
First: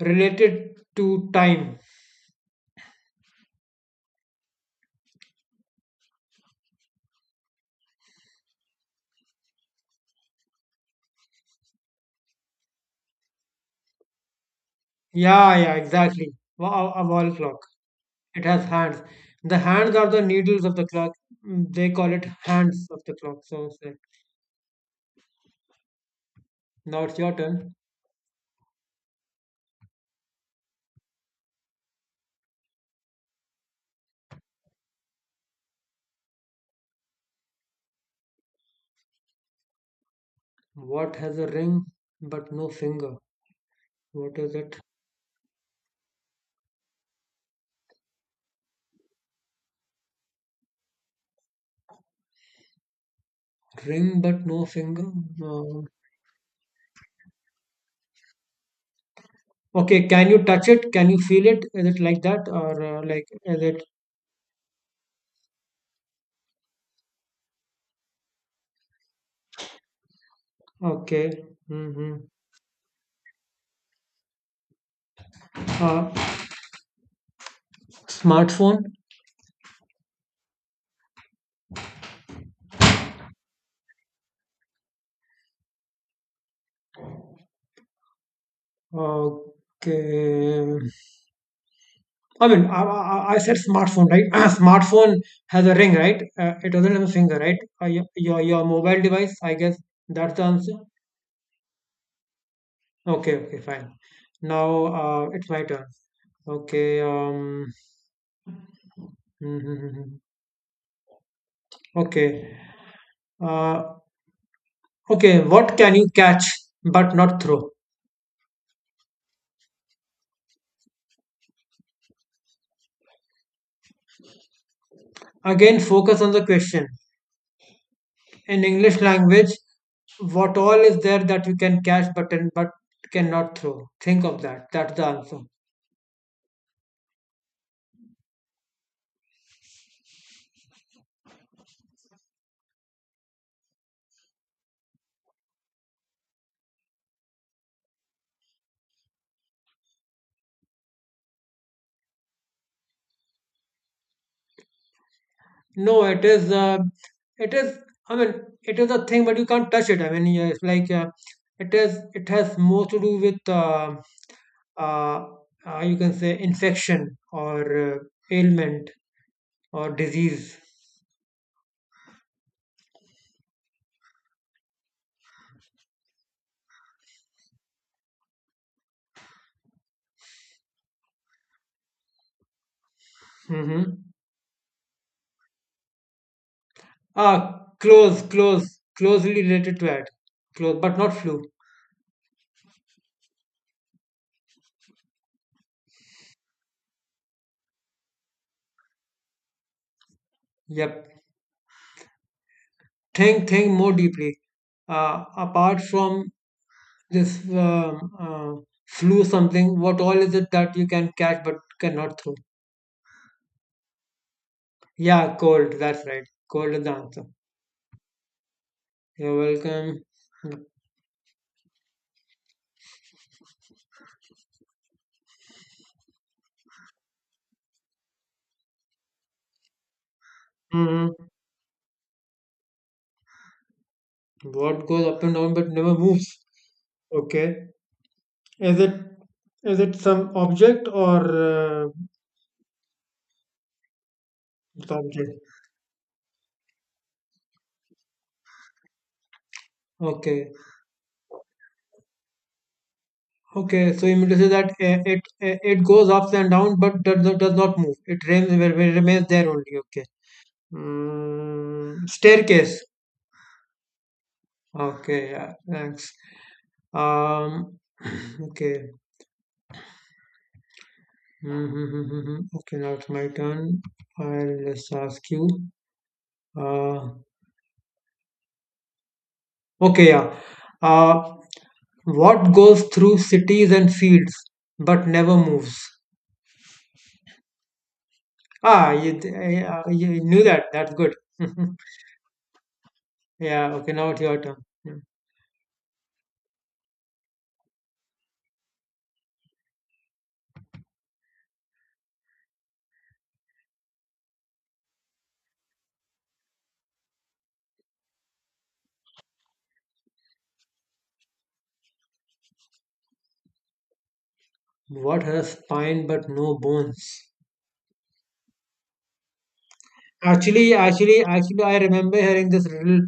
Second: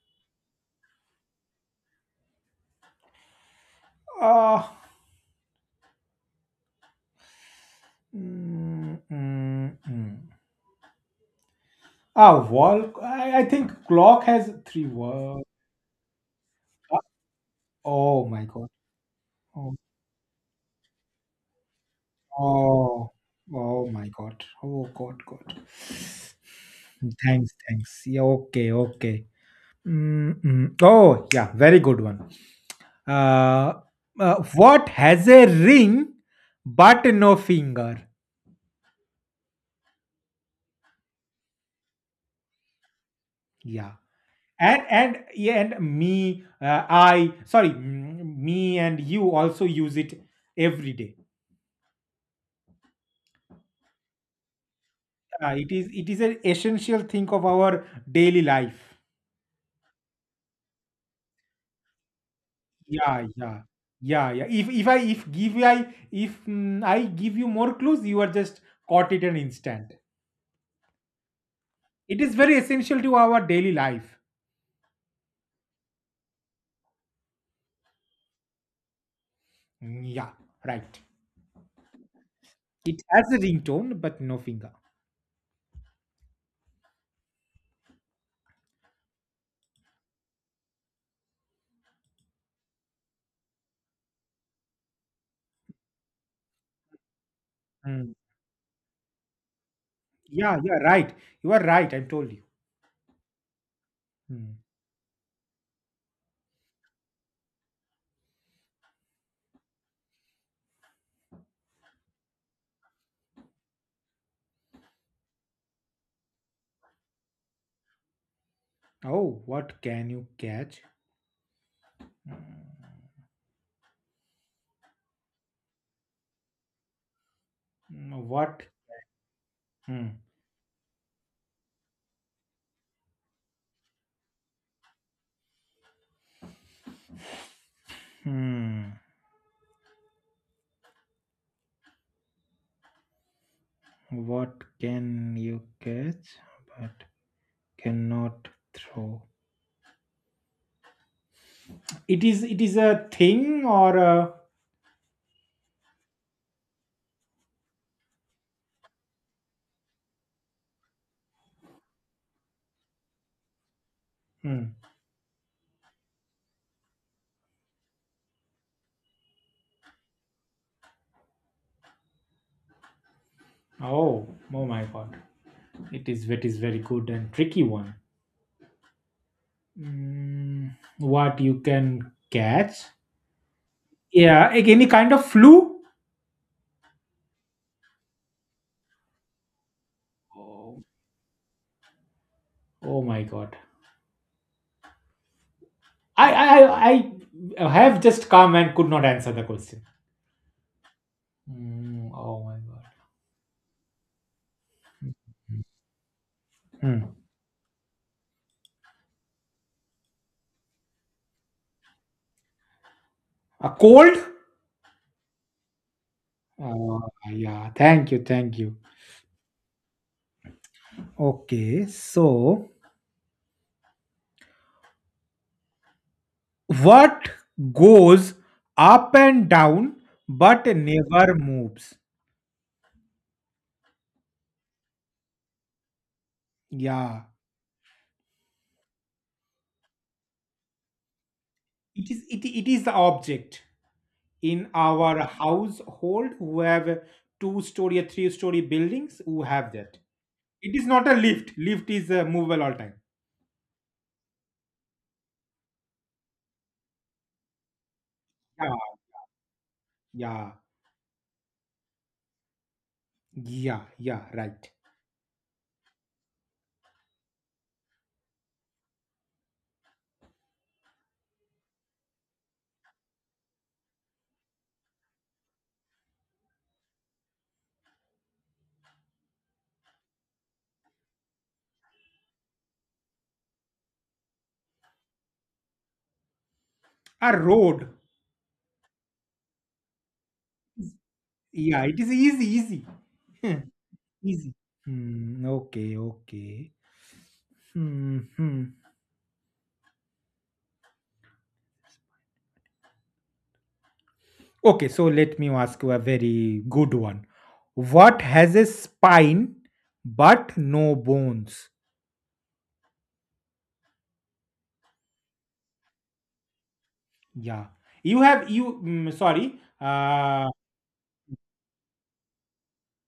Speaker 1: related to time.
Speaker 2: Uh, Mm, mm, mm. Ah, wall. I, I think clock has three wall.
Speaker 1: Yeah, yeah, exactly. Wa-
Speaker 2: Ah,
Speaker 1: A, a wall clock.
Speaker 2: oh my
Speaker 1: It has
Speaker 2: god.
Speaker 1: hands. The
Speaker 2: Oh,
Speaker 1: hands are the needles of the clock. Mm, they call it hands of
Speaker 2: oh,
Speaker 1: the clock. So it's
Speaker 2: oh
Speaker 1: like,
Speaker 2: my god. Oh god, god.
Speaker 1: now it's your
Speaker 2: Thanks,
Speaker 1: turn.
Speaker 2: thanks. Yeah, okay, okay. Mm, mm. Oh, yeah, very good one. Uh, uh, what has a ring but no finger?
Speaker 1: What has a ring but no finger?
Speaker 2: Yeah.
Speaker 1: What is it?
Speaker 2: And and yeah, and me, uh, I sorry, mm, me and you also use it every day.
Speaker 1: Ring but no finger?
Speaker 2: Yeah, it
Speaker 1: No.
Speaker 2: is it is an essential thing of our daily life.
Speaker 1: Okay, can you touch it? Can you feel it? Is it like that? Or uh,
Speaker 2: Yeah,
Speaker 1: like,
Speaker 2: yeah,
Speaker 1: is it
Speaker 2: yeah, yeah. If if I if give I if mm, I give you more clues, you are just caught it an instant.
Speaker 1: okay? Mm-hmm.
Speaker 2: It is very essential to our daily life.
Speaker 1: Uh, Smartphone?
Speaker 2: Mm, Yeah, right. It has a ringtone, but no finger.
Speaker 1: Okay. I mean, I, I, I said smartphone, right? *clears throat* Smartphone has a ring, right? Uh, it doesn't have a finger, right? Uh, your,
Speaker 2: Mm.
Speaker 1: your your mobile device, I guess that's the
Speaker 2: Yeah,
Speaker 1: answer.
Speaker 2: yeah, right. You are right. I told you.
Speaker 1: Okay, okay, fine.
Speaker 2: Mm.
Speaker 1: Now uh, it's my turn. Okay. Um. *laughs* Okay. Uh, okay. What can you catch but not throw?
Speaker 2: Oh, what can you catch? Mm,
Speaker 1: Again, focus on the question. In
Speaker 2: What?
Speaker 1: English language,
Speaker 2: Hmm.
Speaker 1: what all is there that you can catch but but cannot throw? Think of that. That's the answer.
Speaker 2: Hmm. What can you catch? Cannot throw. It is it is a thing or a
Speaker 1: No, it is. Uh, it is. I mean, it is a thing, but you can't touch it. I mean, yeah, it's like uh, it is. It has more to do with uh,
Speaker 2: hmm.
Speaker 1: uh, uh, you can say infection or uh, ailment or disease.
Speaker 2: Oh, oh my god. It is it is very good and tricky one. Mm, what you can catch?
Speaker 1: Mm-hmm.
Speaker 2: Yeah, like any kind of flu.
Speaker 1: Ah, close, close, closely related to that. Close,
Speaker 2: Oh,
Speaker 1: but not flu.
Speaker 2: oh my god. I I I I have just come and could not answer the question.
Speaker 1: Yep.
Speaker 2: Mm, oh my god.
Speaker 1: Think, think more deeply. Uh, apart from
Speaker 2: Hmm.
Speaker 1: this um, uh, flu, something. What all is it that you can catch but cannot throw?
Speaker 2: A cold?
Speaker 1: Yeah, cold. That's right. Cold is the
Speaker 2: Uh,
Speaker 1: answer.
Speaker 2: yeah. Thank you. Thank you.
Speaker 1: You're welcome.
Speaker 2: Okay. So what goes up and down but
Speaker 1: Hmm.
Speaker 2: never moves?
Speaker 1: What goes up and down but never moves?
Speaker 2: Yeah.
Speaker 1: Okay. Is it is it some object or uh,
Speaker 2: It is it, it is the object in
Speaker 1: it's
Speaker 2: our
Speaker 1: object?
Speaker 2: household who have two story or three story buildings who have that.
Speaker 1: Okay.
Speaker 2: It is not a lift. Lift is uh, movable all time.
Speaker 1: Okay. So you mean to say that uh, it uh, it goes up and down but does not, does not move. It
Speaker 2: Yeah,
Speaker 1: remains remains there only. Okay.
Speaker 2: yeah,
Speaker 1: Mm, staircase.
Speaker 2: yeah, yeah, right.
Speaker 1: Okay. Yeah. Thanks. Um. *clears throat* Okay. Mm-hmm. mm-hmm, mm-hmm. Okay, now it's my turn. I'll just ask you. Uh, okay, yeah. Uh, what goes through cities and fields but never moves?
Speaker 2: A road.
Speaker 1: Ah, you, uh, you knew that. That's good. *laughs*
Speaker 2: Yeah, it is easy, easy.
Speaker 1: Yeah, okay, now it's
Speaker 2: *laughs*
Speaker 1: your
Speaker 2: Easy.
Speaker 1: turn. Yeah.
Speaker 2: Hmm, okay, okay. Hmm, hmm. Okay, so let me ask you a very good one. What has a spine but no bones?
Speaker 1: What has spine but no bones?
Speaker 2: Yeah, you have you. mm, sorry, uh,
Speaker 1: Actually, actually, actually, I remember hearing this riddle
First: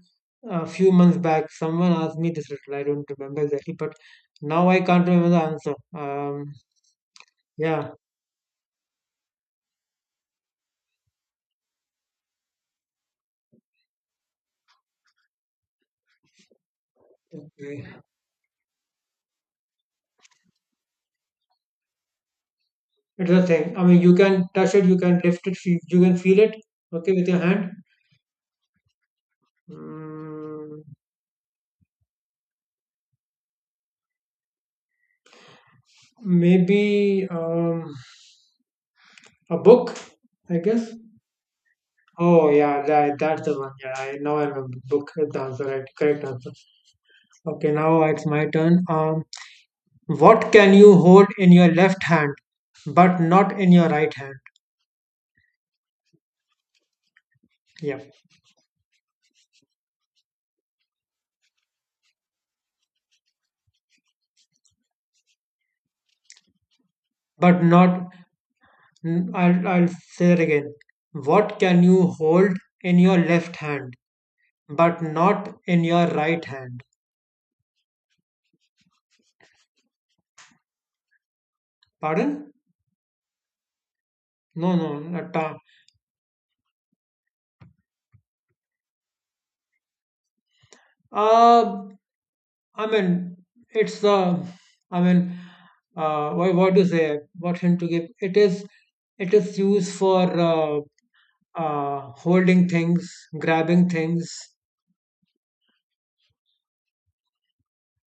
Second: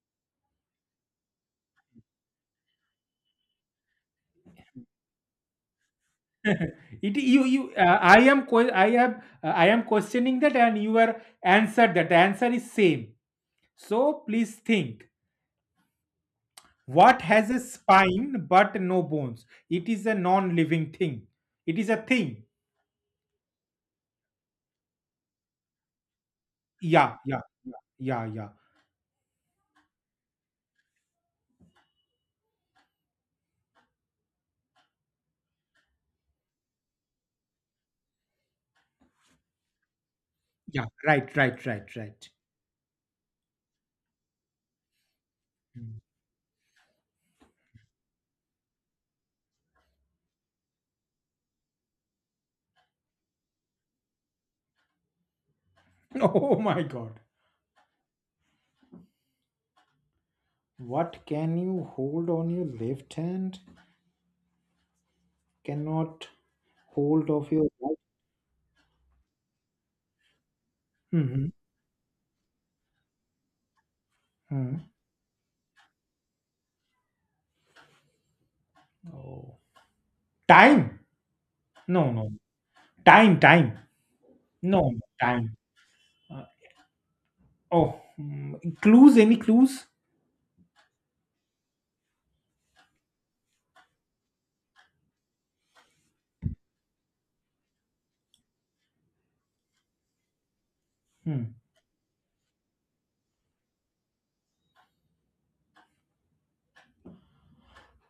Speaker 1: a few months back. Someone asked me this riddle. I don't remember exactly, but now I can't remember the answer. Um,
Speaker 2: *laughs* it you you.
Speaker 1: yeah.
Speaker 2: Uh, I am que- I am uh, I am questioning that, and you are answered that. The answer is same. So please think. What has a
Speaker 1: Okay.
Speaker 2: spine but no bones? It is a non-living thing. It is a thing.
Speaker 1: It's the thing. I mean, you can touch it, you can lift it, you you can feel it, okay,
Speaker 2: Yeah,
Speaker 1: with
Speaker 2: yeah,
Speaker 1: your hand.
Speaker 2: yeah, yeah, yeah.
Speaker 1: Mm, maybe um, a book, I
Speaker 2: Yeah.
Speaker 1: guess.
Speaker 2: Right, right, right, right.
Speaker 1: Oh, yeah, that, that's the one. Yeah, I now I remember. Book is the answer, right? Correct answer. Okay, now it's my turn. Um, what can you hold in your left hand, but not in your right hand?
Speaker 2: *laughs* Oh my god.
Speaker 1: Yeah,
Speaker 2: What can you hold on your left hand? Cannot hold of
Speaker 1: but
Speaker 2: your right.
Speaker 1: not. n- I'll I'll say that again.
Speaker 2: Hmm.
Speaker 1: What can you hold in your left hand,
Speaker 2: Hmm.
Speaker 1: but not in your right hand.
Speaker 2: Oh. Time? No, no.
Speaker 1: Pardon?
Speaker 2: Time, time.
Speaker 1: No, no,
Speaker 2: No, no,
Speaker 1: not
Speaker 2: time.
Speaker 1: ta-
Speaker 2: Uh, oh, mm, clues? Any clues?
Speaker 1: Uh, I mean, it's the, I mean, uh, what, what to say? What hint to give? It is, it is used for uh,
Speaker 2: Hmm.
Speaker 1: uh, holding things, grabbing things.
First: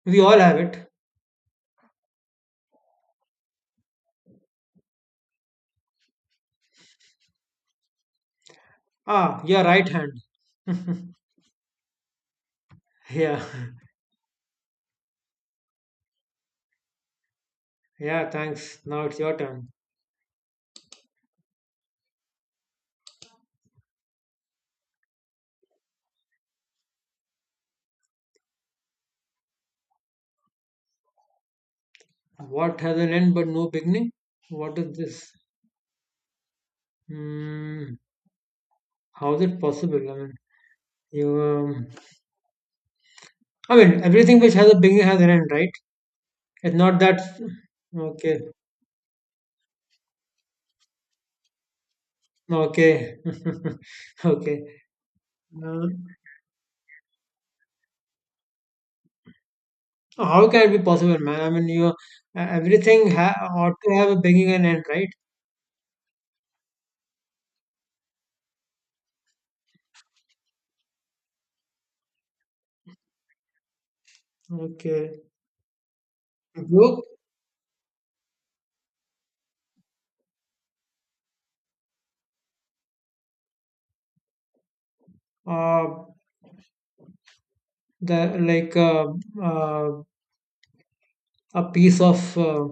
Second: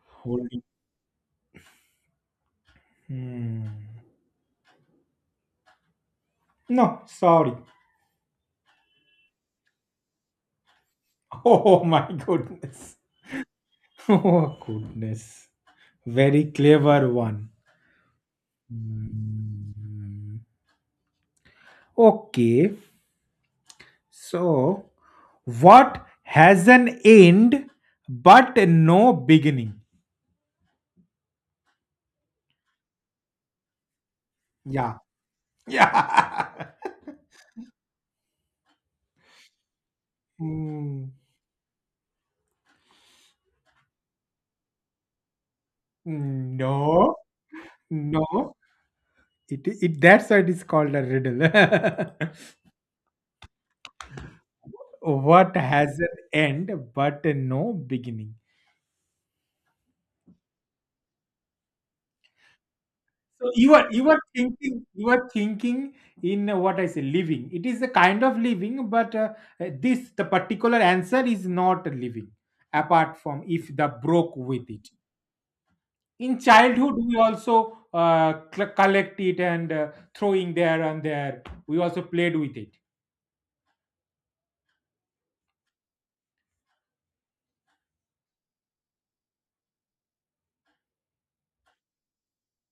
Speaker 1: We all have
Speaker 2: Holding.
Speaker 1: it.
Speaker 2: Hmm. No, sorry.
Speaker 1: Ah, your right hand. *laughs*
Speaker 2: *laughs* Oh my goodness.
Speaker 1: Yeah,
Speaker 2: *laughs* Oh goodness. Very clever one.
Speaker 1: yeah. Thanks. Now it's your turn.
Speaker 2: Hmm. Okay, so, what has an end but no beginning?
Speaker 1: What has an end but no beginning? What
Speaker 2: Yeah.
Speaker 1: is this?
Speaker 2: Yeah. *laughs*
Speaker 1: Hmm. How is it possible? I mean,
Speaker 2: Mm,
Speaker 1: you. Um, I mean, everything which has a beginning has an end, right? It's not
Speaker 2: no,
Speaker 1: that. Okay,
Speaker 2: no. It, it that's why it is called a riddle.
Speaker 1: okay, *laughs* okay.
Speaker 2: *laughs* What
Speaker 1: Uh,
Speaker 2: has an end but no beginning?
Speaker 1: how can it be possible, man? I mean, you uh, everything ha-
Speaker 2: So you
Speaker 1: ought
Speaker 2: are
Speaker 1: to
Speaker 2: you
Speaker 1: have
Speaker 2: are
Speaker 1: a beginning and end,
Speaker 2: thinking you
Speaker 1: right?
Speaker 2: are thinking in uh, what I say living. It is a kind of living, but uh, uh, this the particular answer is not living. Apart from if the broke with it.
Speaker 1: Okay.
Speaker 2: In childhood
Speaker 1: Look,
Speaker 2: we also uh, cl- collect it and uh, throwing there and there we also played with it
Speaker 1: uh, the like uh, uh, a piece of uh,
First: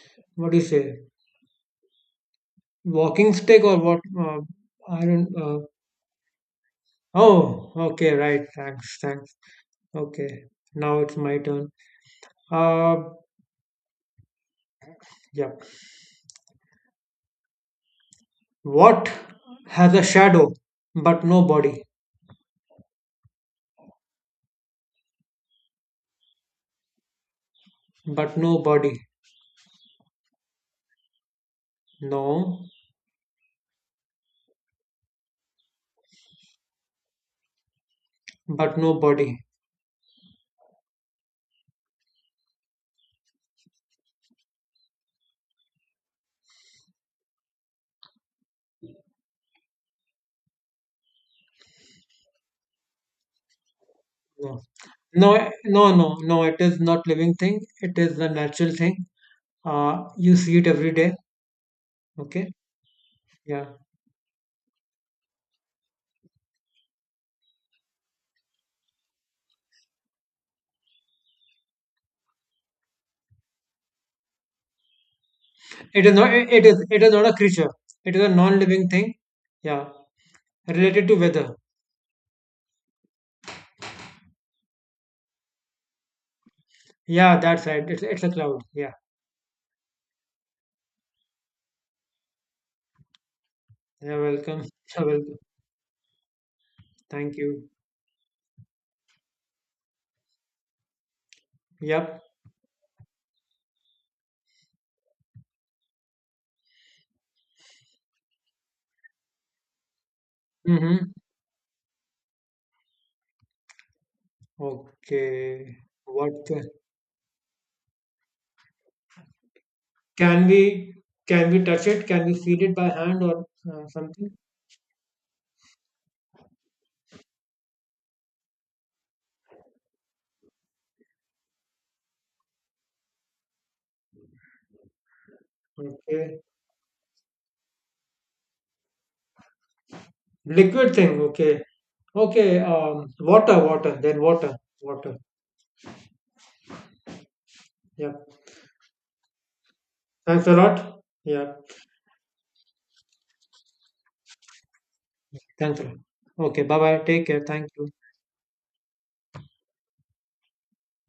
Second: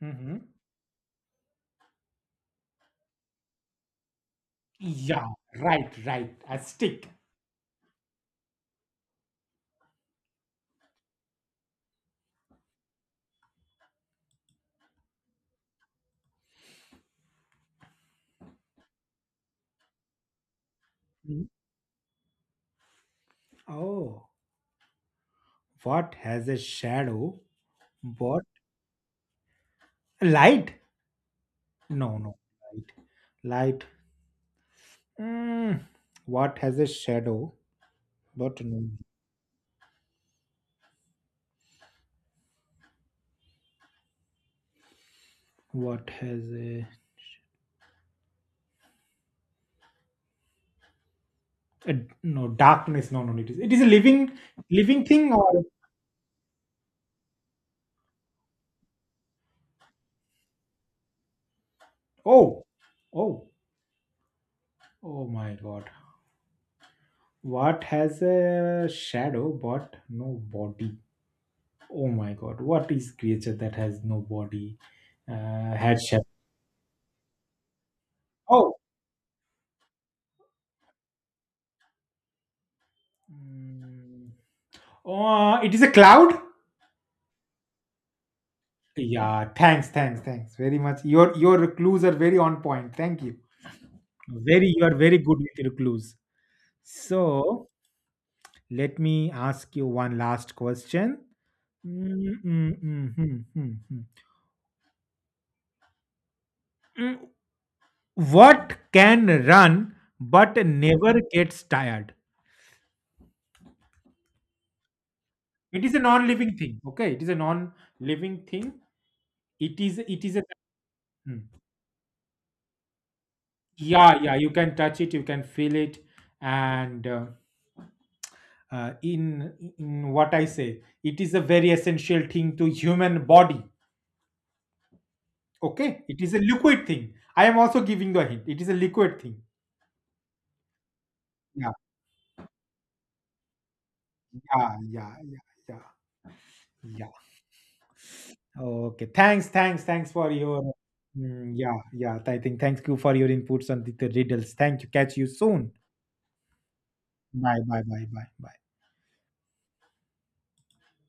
Speaker 2: hmm,
Speaker 1: what do you say, walking stick or what? Uh, I
Speaker 2: yeah,
Speaker 1: don't. Uh,
Speaker 2: right, right, a stick.
Speaker 1: oh, okay, right. Thanks, thanks. Okay, now it's my turn. Uh, yeah. What has a shadow but no
Speaker 2: Mm.
Speaker 1: body?
Speaker 2: Oh, what has a shadow?
Speaker 1: But
Speaker 2: What,
Speaker 1: no body.
Speaker 2: light? No, no,
Speaker 1: No,
Speaker 2: light. Light. Mm. What has a shadow? But
Speaker 1: but
Speaker 2: no.
Speaker 1: no body.
Speaker 2: What has a, a- no darkness? No, no. It is. It is a living,
Speaker 1: No.
Speaker 2: living
Speaker 1: No,
Speaker 2: thing.
Speaker 1: eh,
Speaker 2: Or
Speaker 1: no, no, no. It is not living thing. It is a natural thing. Uh, you see it every day. Okay.
Speaker 2: oh, oh,
Speaker 1: Yeah.
Speaker 2: oh my God. What has a shadow but no body? Oh my god, what is creature that has no body? Uh, had
Speaker 1: It is
Speaker 2: shadow.
Speaker 1: not. It it is. It is not a creature. It is a
Speaker 2: Oh,
Speaker 1: non-living thing. Yeah. Related to weather.
Speaker 2: mm, uh, it is a cloud.
Speaker 1: Yeah, that's right. It's it's a cloud. Yeah.
Speaker 2: Yeah, thanks, thanks, thanks very much. Your your clues are very on point. Thank you.
Speaker 1: You're welcome. *laughs*
Speaker 2: Very, you are
Speaker 1: You're
Speaker 2: very
Speaker 1: welcome.
Speaker 2: good with your clues.
Speaker 1: Thank you.
Speaker 2: So let me ask you one last question.
Speaker 1: Yep.
Speaker 2: Mm, mm, mm, mm, mm, mm. Mm, what can run but
Speaker 1: Mm-hmm.
Speaker 2: never gets tired?
Speaker 1: Okay.
Speaker 2: It is a
Speaker 1: What?
Speaker 2: non-living thing. Okay, it is a non-living thing. It is. It is
Speaker 1: Can
Speaker 2: a.
Speaker 1: we
Speaker 2: Hmm.
Speaker 1: can we touch it? Can we feel it by hand or uh,
Speaker 2: Yeah, yeah.
Speaker 1: something?
Speaker 2: You can touch it. You can feel it, and. Uh, uh, in in what I say it is a very essential thing to human body, okay, it is a
Speaker 1: Okay.
Speaker 2: liquid thing, I am also giving the hint it is a liquid thing.
Speaker 1: Liquid thing. Okay.
Speaker 2: Yeah,
Speaker 1: Okay. Um, water. Water. Then water.
Speaker 2: yeah, yeah,
Speaker 1: Water.
Speaker 2: yeah, yeah, yeah,
Speaker 1: Yeah.
Speaker 2: okay, thanks, thanks, thanks for
Speaker 1: Thanks a
Speaker 2: your.
Speaker 1: lot.
Speaker 2: Mm,
Speaker 1: Yeah.
Speaker 2: yeah, yeah, I think thank you for your inputs on the, the riddles. Thank you, catch you soon.
Speaker 1: Thanks a lot. Okay. Bye bye. Take care.
Speaker 2: Bye,
Speaker 1: Thank
Speaker 2: bye,
Speaker 1: you.
Speaker 2: bye, bye, bye.